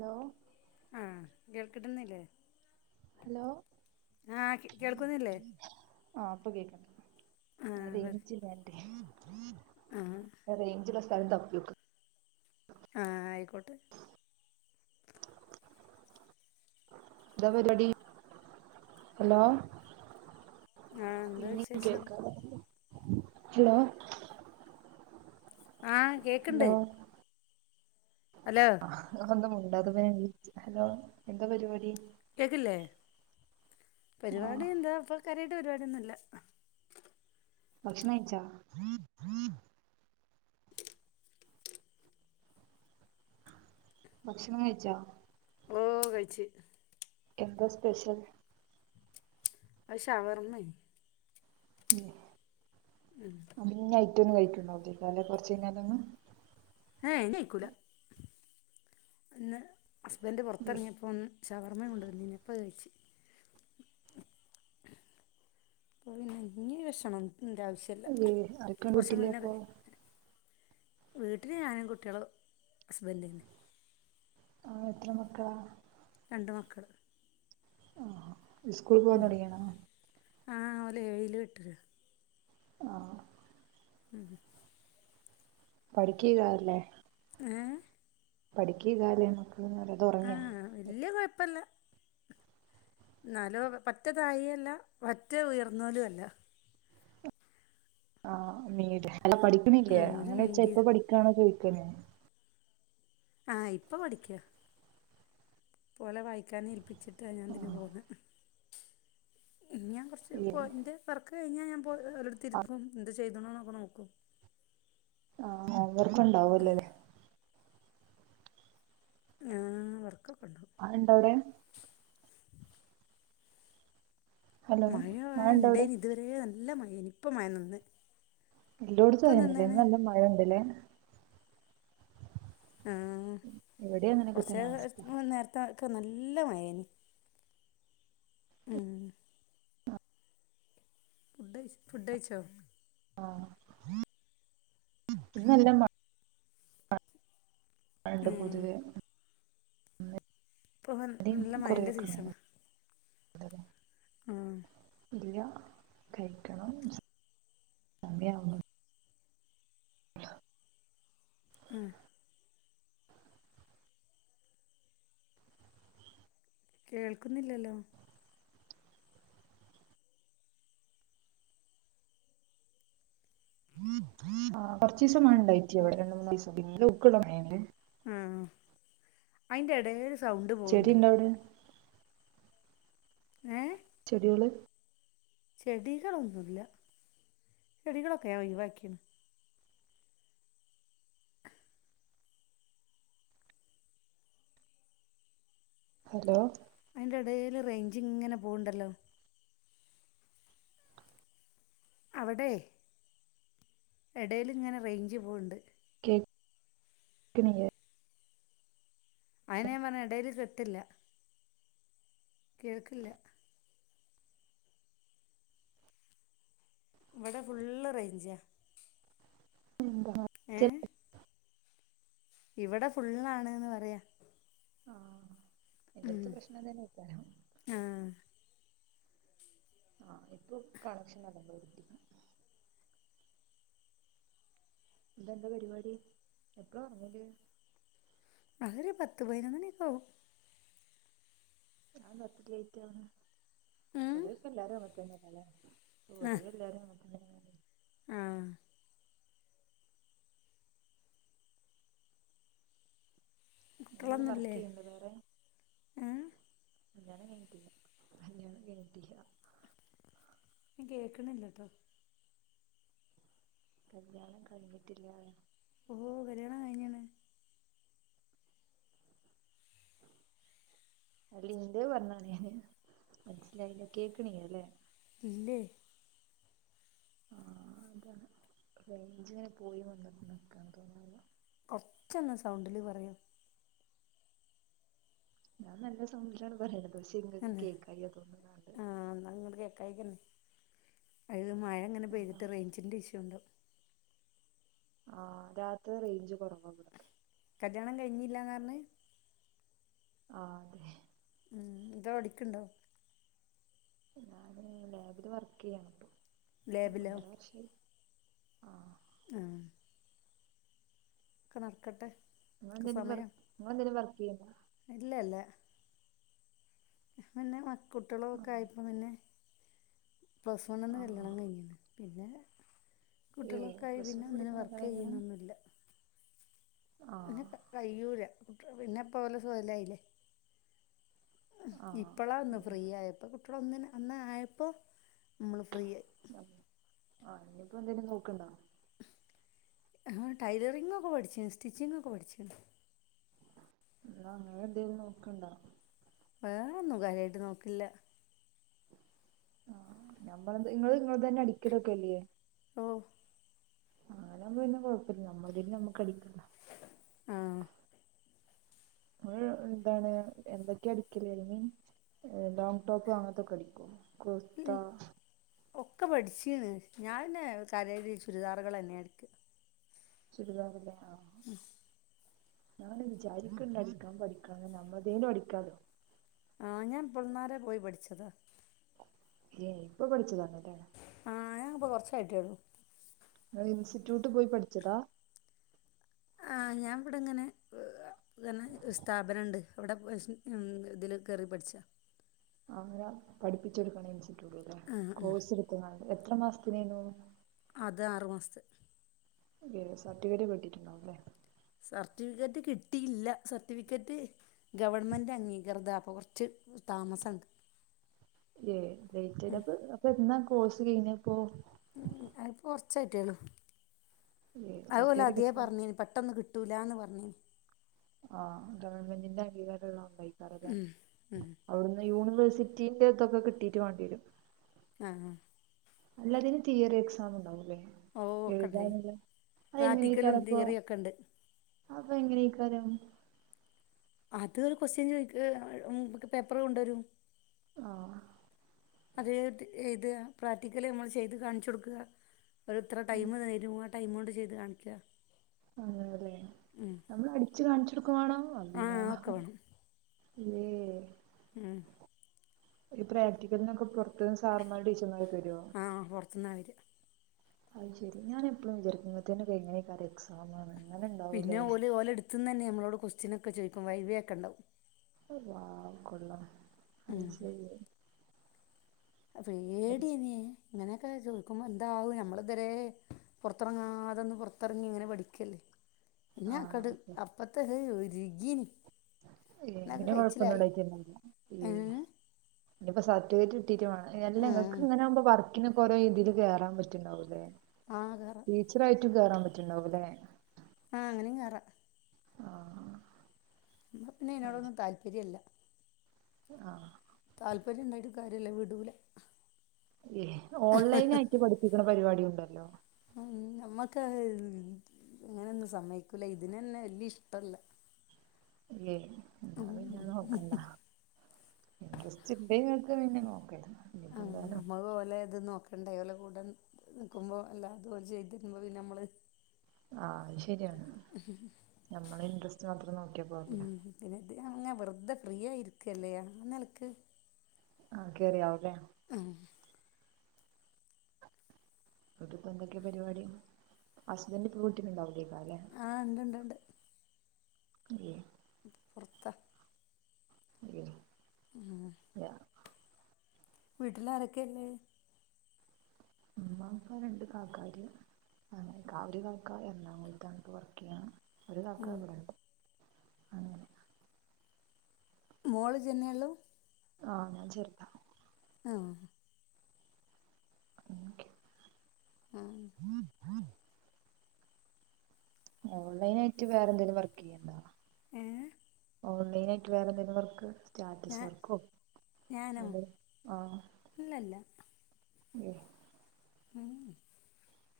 Law ആ കേൾ കിട്ട്ന്നില്ലേ ഹലോ കേൾക്കുന്നില്ലേ ആ ഇപ്പ കേക്ക്ണ്ട് ആഹ് പറ റെയ്ഞ്ചിലാഞ്ഞ്ട്ടേ ആഹ് റെയ്ഞ്ച്ള്ള സ്ഥലം തപ്പ്യോക ആ അയ്ക്കോട്ടെ ന്താ പരിവാടി ഹലോ ആഹ് എന്താ ഇഞ്ഞീം വിശേഷം കേക്കതാവല്ലെ ഹലോ ആഹ് കേക്ക്ണ്ട് ഹലോ ഹലോ ആഹ് മുണ്ടാത്തപ്പോ ഞാൻ വെച്ച് ഹലോ എന്താ പരിവാടി കേക് ല്ലേ ആ പരിവാടി എന്താ പ്പൊ കാര്യായ് ട്ട് പരിവാടിന്നുല്ല ഭക്ഷണം ഴിച്ചോ ഭക്ഷണം കഴിച്ചോ ഓ കൈച്ചി എന്ത സ്പെഷ്യൽ അശെ ഷവർമ്മേ മ് [unintelligible] [unintelligible] കുറച്ച് കഴിഞ്ഞാല ഒന്ന് ഏ ഹ് നിയികൂല ഒന്ന് ഹസ്ബൻഡറ് പുറത്തിറങ്ങിയപ്പോന്ന് ശവർമ്മ കൊണ്ട്ുവ നിപ്പം കഴിച്ച് [unintelligible] അല്ലേ അറക്കണ്ട കുറച്ച് കിട്ടില്ലേ മുന്നേ അപ്പൊ വീട്ടില് ഞാനും കുട്ടികള ഹസ്ബന്ഡന് ആഹ് എത്ര മക്കളാ രണ്ട് മക്കൾ ആ സ്കൂൾ പോവാ തുടിയണോ ആ് ഓല ഏഴില് ഏട്ടല ആ ഉം പഠിക്കുഏകാരം ല്ലെ ഏഹ് പഠിക്ക ക്യാരം ല്ലെ മക്കളന്ന് പറയ അതൊ ഉറങ്ങിയ പ്പന്ന് എന്നാലോ പറ്റേതായിയല്ല മറ്റ ഉയർന്നലും അല്ല ആഹ് മീര് അല്ല ആ പഠിക്കുന്നില്ലേ ഒരു അങ്ങനെ വെച്ചാ ഇപ്പൊ മീഡിയം പഠിക്കണോ ചോദിക്കന ആ ഇപ്പൊ പഠിക്ക പോലെ വായിക്കൻ ഏൽപ്പിച്ചിട്ടാണ് ഞാൻ അതിന് പോന്നെ ഞാൻ കുറച്ച് [unintelligible] ന്റെ വർക്ക്‌ കഴിഞ്ഞാൽ ഞാൻ പോ ഓലോടുത്തിരിക്കും എ ചെയ്തിണോ ന്ന് നോക്കും ആഹ് അവർക്ക ഇണ്ടാവല്ലല്ലേ ഞാ വർകൊക്കെ ആൾ ണ്ടോ അവിടെ ഹലോ മഴ ഇണ്ടോ അവിടെ ഇണ്ടേനി ഇതുവരെ നല്ല മഴ ഇനിപ്പ മഴ നിന്ന് എല്ലോട്ത്തും ഇപ്പം അതന്നെ ല്ലെ നിന്നാണ് ഇന്ന് നല്ല മഴ ഇണ്ടല്ലേ ആ ഇവിടെ അങ്ങനെയൊക്കെ കുറച്ച തന്നെ അവസ്ഥ നേരത്തെ ഒക്കെ നല്ല മഴേനി ഉം ഫു ഫുഡഴച്ചോ ആ ന്ന് നല്ല മ പണ്ട് ആ പൊതുവേ ഇപ്പോൾ ഇവിടെ നല്ല കൊറെ മഴേൻ്റെ വക്കണ സീസണാ [unintelligible] ആഹ് ഇല്ല കഴിക്കണം സമയാവുന്നു ആ ഉം കേൾക്കുന്നില്ലല്ലോ ആ കൊറച്ച ദിവസംമഴയിണ്ടായില്ല അവിടെ രണ്ട മൂന്ന് ദിവസം പി ഉക്ക മേല് ആ അയിന്റെ ഇടയില് സൗണ്ട് ചെടി പോവണ്ടോ ഇണ്ടോ അവിടെ ഏയ് ചെടികളെ ചെടികളൊന്നുമല്ല ചെടികളൊക്കെയ ഒഴിവാക്കിയാണ് ഹലോ ഇതിന്റെ ഇടയിൽ റേഞ്ച് ഇങ്ങനെ പോവണ്ടല്ലോ അവിടെ എടേൽ ഇങ്ങനെ റേഞ്ച് പോണോണ്ട് ക്കിണില്ലേ അയിന ഞാൻ പറഞ്ഞ ഇടൽ കിട്ടില്ല കേൾക്കില്ല ഇവിടെ ഫുള്ള് റേഞ്ച് ഉം ഉം ഏയെ ഇവിടെ ഫുള്ളാനുയെന്ന് പറയാ ആ ഉം ഇവിടുത്തെ പ്രശ്നം തന്നെ ആ കാര്യം ആഹ് ആ ഇപ്പൊ കണക്ഷൻ നല്ല പോലെ കിട്ടി ഇന്നുന്നന്റെ പരിപാടി എപ്പഴ ഉറങ്ങല് ആ ഒരു പത്ത് പതിനെന്നുമണി മണിയൊക്കെ ആവും അതെന്താ അത്ര ലേറ്റ് ആവുന്ന. ഉം പൊതുവേക്കെ ഇപ്പോ എല്ലാരും അങ്ങനെ തന്നെയാണ്ല്ലേ പൊതുവേ എല്ലാരും തന്നെയാണ് മം.... നിങ്ങൾ വർക്ക് കുട്ടികളൊന്നുല്ലേ ചെയുണ്ടോ വേറെ ഏഹ് കല്യാണം കഴിഞ്ഞിട്ടില്ല.. ഹാ.. കല്യാണം കഴിഞ്ഞിട്ടില്ല ഞാൻ കേൾക്കുണില്ല ഇത് കല്ല്യാണം കഴിഞ്ഞിട്ടില്ലാന്ന് ഓ കല്യാണം കഴിഞ്ഞിക്ക്ണ് അല്ല. എന്റെ പറഞ്ഞാണ് ഞാന്ന് മനസിലായില്ല കേൾക്കാണീല്ല അല്ലെ ഇല്ലേ ആ അതാണ് റേഞ്ചിനെ പോയി വന്നൊക്കെ നിക്കാണ് തോന്നണ് കൊറച്ചൊന്ന് സൗണ്ടിൽ പറൂയോ ഞാൻ നല്ല സൗണ്ടിലാണ് പറയണത് പക്ഷെ ഇങ്ങക്ക് അല്ലെ കേക്കായിക തോന്നുന്നുണ്ട് ആ ന്നാ ഇങ്ങട്ട് കേക്കായികല്ലേ അത് മഴ അങ്ങനെ അതാ പെയ്തിട്ട് റേഞ്ചിന്റെറെ ഇഷ്യു ഉണ്ട് ആ രാത്രി റേഞ്ച് കുറവാ ഇവിടെ കല്യാണം കഴിഞ്ഞില്ലാന്നാ പറഞ് ആ അതെ എന്താ പഠിക്കുണ്ടോ ഞാൻ ലാബിൽ വർക്ക് ചെയ്യണിപ്പൊ. ലാബിലോ ഒന്നര വർഷമായി ആ ഒക്കെ നടക്കട്ടെ നിങ്ങൾ എന്തെങ്കിലും വർക്ക് നിങ്ങൾ എന്തെങ്കിലും വർക്ക് ചെയ്യുണ്ടോ ഇല്ലല്ല പിന്നെ കുട്ടികളും ആ ഒക്കെ ആയപ്പോ പിന്നെ പ്ലസ് വണ്ണിൽ ആ കല്യാണം കഴിഞ്ഞു പിന്നെ ഏയ് കുട്ടികളക്കായി പ്ലസ് പിന്നെ വൺ ഒന്നന് പഠിക്കുമ്പോ വർക്ക് കല്യാണം കഴിഞ്ക്ക്ണ് ചെയ്യണൊന്നില്ല ആ പിന്നെ കഴിനുല്ല പിന്നെപ്പോ പോലെ സോലായില്ലേ ആ ഇപ്പളാ ഒന്ന് ഉം ഫ്രീ ആയപ്പം കുട്ടി ഒന്ന് അന്ന് ആയപ്പോ മ്മൾ ഫ്രീയായി ആ നിയിപ്പൊ എന്തേലും നോക്ക്‌ണ്ടോ ആ ടൈലറിങ്ങ് ഒക്കെ പഠിച്ച് സ്റ്റിച്ചിങ്ങ ഒക്കെ പഠിച്ച്ണ് ന്ന ഇങ്ങൾ എന്താലും നോക്ക്‌ണ്ടാ വേറൊന്നും കാര്യായിട്ട് നോക്ക്‌ല്ല ആ നമ്മളത് ങ്ങള് ങ്ങളത് തന്നെ അടിക്കലൊക്കെല്ലേ ഓ ആ അങ്ങനമ്പം പിന്നെ കുഴപ്പമില്ല നമ്മൾടേത് നമ്മക്ക് അടിക്ക ആഹ ഇങ്ങൾ എന്താണ് എന്തൊക്കെയ അടിക്കല് I mean a long top അങ്ങത്തെ ഒക്കെ അടിക്കോ ഉ കുർത്ത ഒക്കെ പഠിച്ച്ണ് ഞാൻ പിന്നെ കാര്യായിട്ട് ചുരിദാറുകൾ തന്നെയ അടിക്ക ചുരിദാറിലോ ഞൻ വിചാരിക്ക്ണ്ട് അടിക്കാൻ പഠിക്കാന്ന് നമ്മൾതേലും അടിക്കാലോ ആഹ ഞാൻ ഇപ്പൾനാരേ പോയി പഠിച്ചതാ ഏ ഇപ്പൊ പഠിച്ചുതണ് ആ ഞാൻപ്പൊ കുറച്ചായിട്ടേയുള്ളും ഇൻസ്റ്റിറ്റ്യൂട്ട് പോയി പഠിച്ചതാ ആ് ഞാൻ ഇവിടെ ഇങ്ങനെ അന്നെ സ്ഥാപനണ്ട് അവിടെ ഇതില് കേറി പഠിച്ച അവര പഠിപ്പിച്ചടുക്കണ് ഇൻസ്റ്റിറ്റ്യൂട്ട് അല്ലേ ആ കോഴ്സ് എടുത്ത് എത്ര മാസത്തിനേനു അത് ആറുമാസത്തെ സർട്ടിഫിക്കറ്റ് കിട്ടിട്ടുണ്ടാവും ല്ലേ സർട്ടിഫിക്കറ്റ് കിട്ടിയില്ല സർട്ടിഫിക്കറ്റ് ഗവൺമെന്റ് അംഗീകൃത അപ്പൊ കുറച്ച് താമസം ഡേറ്റ് അപ്പൊ എന്നാ കോഴ്സ് കഴഞ്ഞപ്പോ ഉ അ കുറച്ച് ആയിട്ടേയുള്ളൂ ഏഹ് അത് ഓല് ആദ്യ സർട്ടിഫിക്കറ്റ് കിട്ടാ പറഞ്ഞീന് പെട്ടന്ന് കിട്ടി തുലന്ന് പറഞ്ഞ് ആഹ ഗവൺമെന്റിന്റെ അംഗീകാരം ഉള്ളായിക്കാരം അല്ലേ അവിടുന്ന് യൂണ് യിവേഴ്സിറ്റിന്റെ ഇതൊക്കെ കിട്ടിയിട്ട് വാണ്ടി വരും ആഹ അല്ല ഇതിന് തീയറി എക്സാം ഉണ്ടാവൂല്ലേ ഓ ഒക്കെ ഉണ്ടായി എഴുതാറില്ല പ്രാക്ടിക്കലും എങ്ങനെയ്കാരംഅപ്പം തിയറിയും ഒക്കെ ഉണ്ട് അപ്പൊ എങ്ങനെ കാരം അത് ഒരു കൊക്വസ്റ്റ്യൻ ചോയി പേപ്പർ കൊണ്ടോരും ആഹ് അത് എഴുത പ്രാക്ടിക്കല് നമ്മള് ചെയ്ത് കാണിച്ച് കൊട്ക്ക ഒരു ഇത്ര ടൈം തരും ആ ടൈം കൊണ്ട് ചെയ്ത് കാണിക്ക അതല്ലേ നമ്മൾ അടിച്ചു കാണിച്ചു കൊടുകും വാണം ആ അല്ലാഹ് ഒക്കെ ഉം ഈ പ്രാക്ടിക്കലന്നൊക്കെ പുറത്തന്ന് സമാർ ടീച്ചർമാർ ഒക്കെ വരോ ആ പുറത്തുനിന്നാണ് വരിക അത് ശരി ഞാൻ എപ്പളും ചാരിക്കും ഇങ്ങനത്തെയ്നൊക്കെ എങ്ങനെയ്കാരം എക്സാം പിന്നെ ഓല് ഓലെടുത്ത് തന്നെ നമ്മളോട് കൊക്വസ്റ്റിനൊക്കെ ചോദിക്കും വൈവിയൊക്കെ ഉണ്ടാവും വാവ് കൊള്ളാം അത് ഉം ശരി പേടിഎനി ഇങ്ങനെയൊക്കെ ചോദിക്കുമ്പോ എന്താവും നമ്മള് ഇതരെ പുറത്തറങ്ങാ തൊന്ന് പുറത്തിറങ്ങി ഇങ്ങനെ പഠിക്കല്ലേ ഞാ ആഹ് കടു അപ്പർത്തത് ഹ ഒരുകീണ് ഏ ഇങ്ങനെ കൊഴപ്പൊന്നും ഉണ്ടായിട്ടന്നല്ല ഏ ഇനിപ്പോ സാ കിട്ട വേല്ല നിങ്ങൾക്ക്ങ്ങനെ ആകുമോ വർക്കിന ഒെ രോ രീതിൽ കേറാൻ പറ്റണ്ടകൂല്ലേ ആ കേറാ കേയറാൻ പറ്റണ്ടാവകല്ലേ ആഹ അങ്ങനനേം കേയറാ ആഹ് പിന്നെ ആയിനോടൊന്നും താല്പര്യംമല്ല ആഹ താല്പര്യം ഇണ്ടായിട്ട് കാര്യയില്ല വിടൂല്ല. ഏ ഓൺലൈൻ ആയിട്ട് പഠിപ്പിക്ക്ണ പരിപാടി ഉണ്ടല്ലോ? നമ്മക്ക് അഹ് മ്മ് എങ്ങനെയൊന്നും സമയ്ക്കൂല്ല ഇതിനന്നെ വലിയ ഇഷ്ടല്ല. ഏ. എന്ന പിന്നെ നോക്കണ്ട ഇൻട്രസ്റ്റ് ഇണ്ടങ്കിൽ പിന്നെ നോക്കണ്ട. ആ നമ്മളെ പോലെ ഇത് നോക്ക ന്തായാലു കൂടേനിക്കുമ്പോ അല്ലാതും അതുപോലെ ചെയ്തരുമ്പോ പിന്ന നമ്മള്. ആഹ അത് ശരിയാണ് ഞമ്മളെ ഇൻട്രസ്റ്റ് മാത്രം നോക്കിയാ പോരല്ലോ? അങ്ങന വെറതെ ഫ്രീ ആയിരിക്കല്ലെ ആ നിലക്ക്. ആഹ കേറിയാവെയല്ലെ. ആഹ. ഇന്ന് ഇട്ട് ഇപ്പ എന്തൊക്കെയെ പരിപാടി ഹസ്ബൻഡ് ഇപ്പ വീട്ടിൽലുണ്ടാവുല്ലയ്കാര്യം ല്ലെ? ആഹ് ഇണ്ട് ഇണ്ട് ഇണ്ട് ഉ. പുറത്താ. ഇർ അ. [unintelligible] വീട്ടിൽ ആരൊക്കെഉള്ളെ? ഇമ്മാ ഇപ്പാ രണ്ട് കാക്കാര്. ആ ഒരു കാക്ക എറണാകുളംത്ത് ആ വർക്ക് ചെയ്യാണ്. ഒരുകാക്ക ആഹ് ഇവിടെണ്ട് അങ്ങനെ. മോള് ഇജ് നെയെഒള്ളു. ആ ഞാൻ ചെറുതാ. ആ. ഉം കേ. ആഹ് ഓൺലൈൻ ആയിട്ട് വേറെന്തെങ്കിലും വർക്ക് ചെയ്യ്ണ്ടോ? ഏ ഓൺലൈനായിട്ട് വേറെ എന്തെങ്കിലും വർക്ക്. സ്റ്റാറ്റസ് ഞാൻ വർക്കോ ഞാനോ അതെ ആ. ഇല്ലല്ല ഏ. ഉം മ്മ്.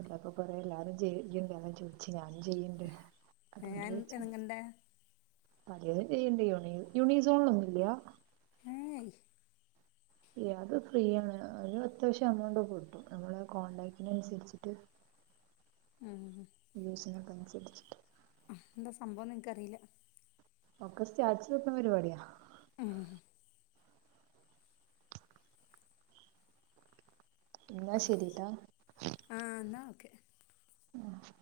അതകപ്പൊ കൊറേ എല്ലാരും ചെ ചെയ്യ് ണ്ട് അതാ ചോദിച്ച് ഞാനും ചെയ്യ്ണ്ട്. ഞാൻ എതെങ്ങണ്ടെ. പലതും ചെയ്യ്‌ണ്ട് യൂണി യൂണിസോണൊന്നുംയില്ല. മ്മ് ഏ അത് ഫ്രീയണ് ഒരു അത്യാവശ്യം എമൗണ്ട് കിട്ടും നമ്മളെ കോണ്ടാക്റ്റിന് അനുസരിച്ചിട്ട്. ഉം യൂസിനൊക്കെ അനുസരിച്ചിട്ട് ഉം എന്താ സംഭവംന്ന് എനിക്ക്റിയില്ല. ഒക്ക സ്റ്റാറ്റസ് വെക്കുന്ന പരിപാടിയാ. ഉം മ്മ്. ഇന്നാ ശരിട്ടാ. ആഹ് എന്നാ ഓക്കെ മ്മ്.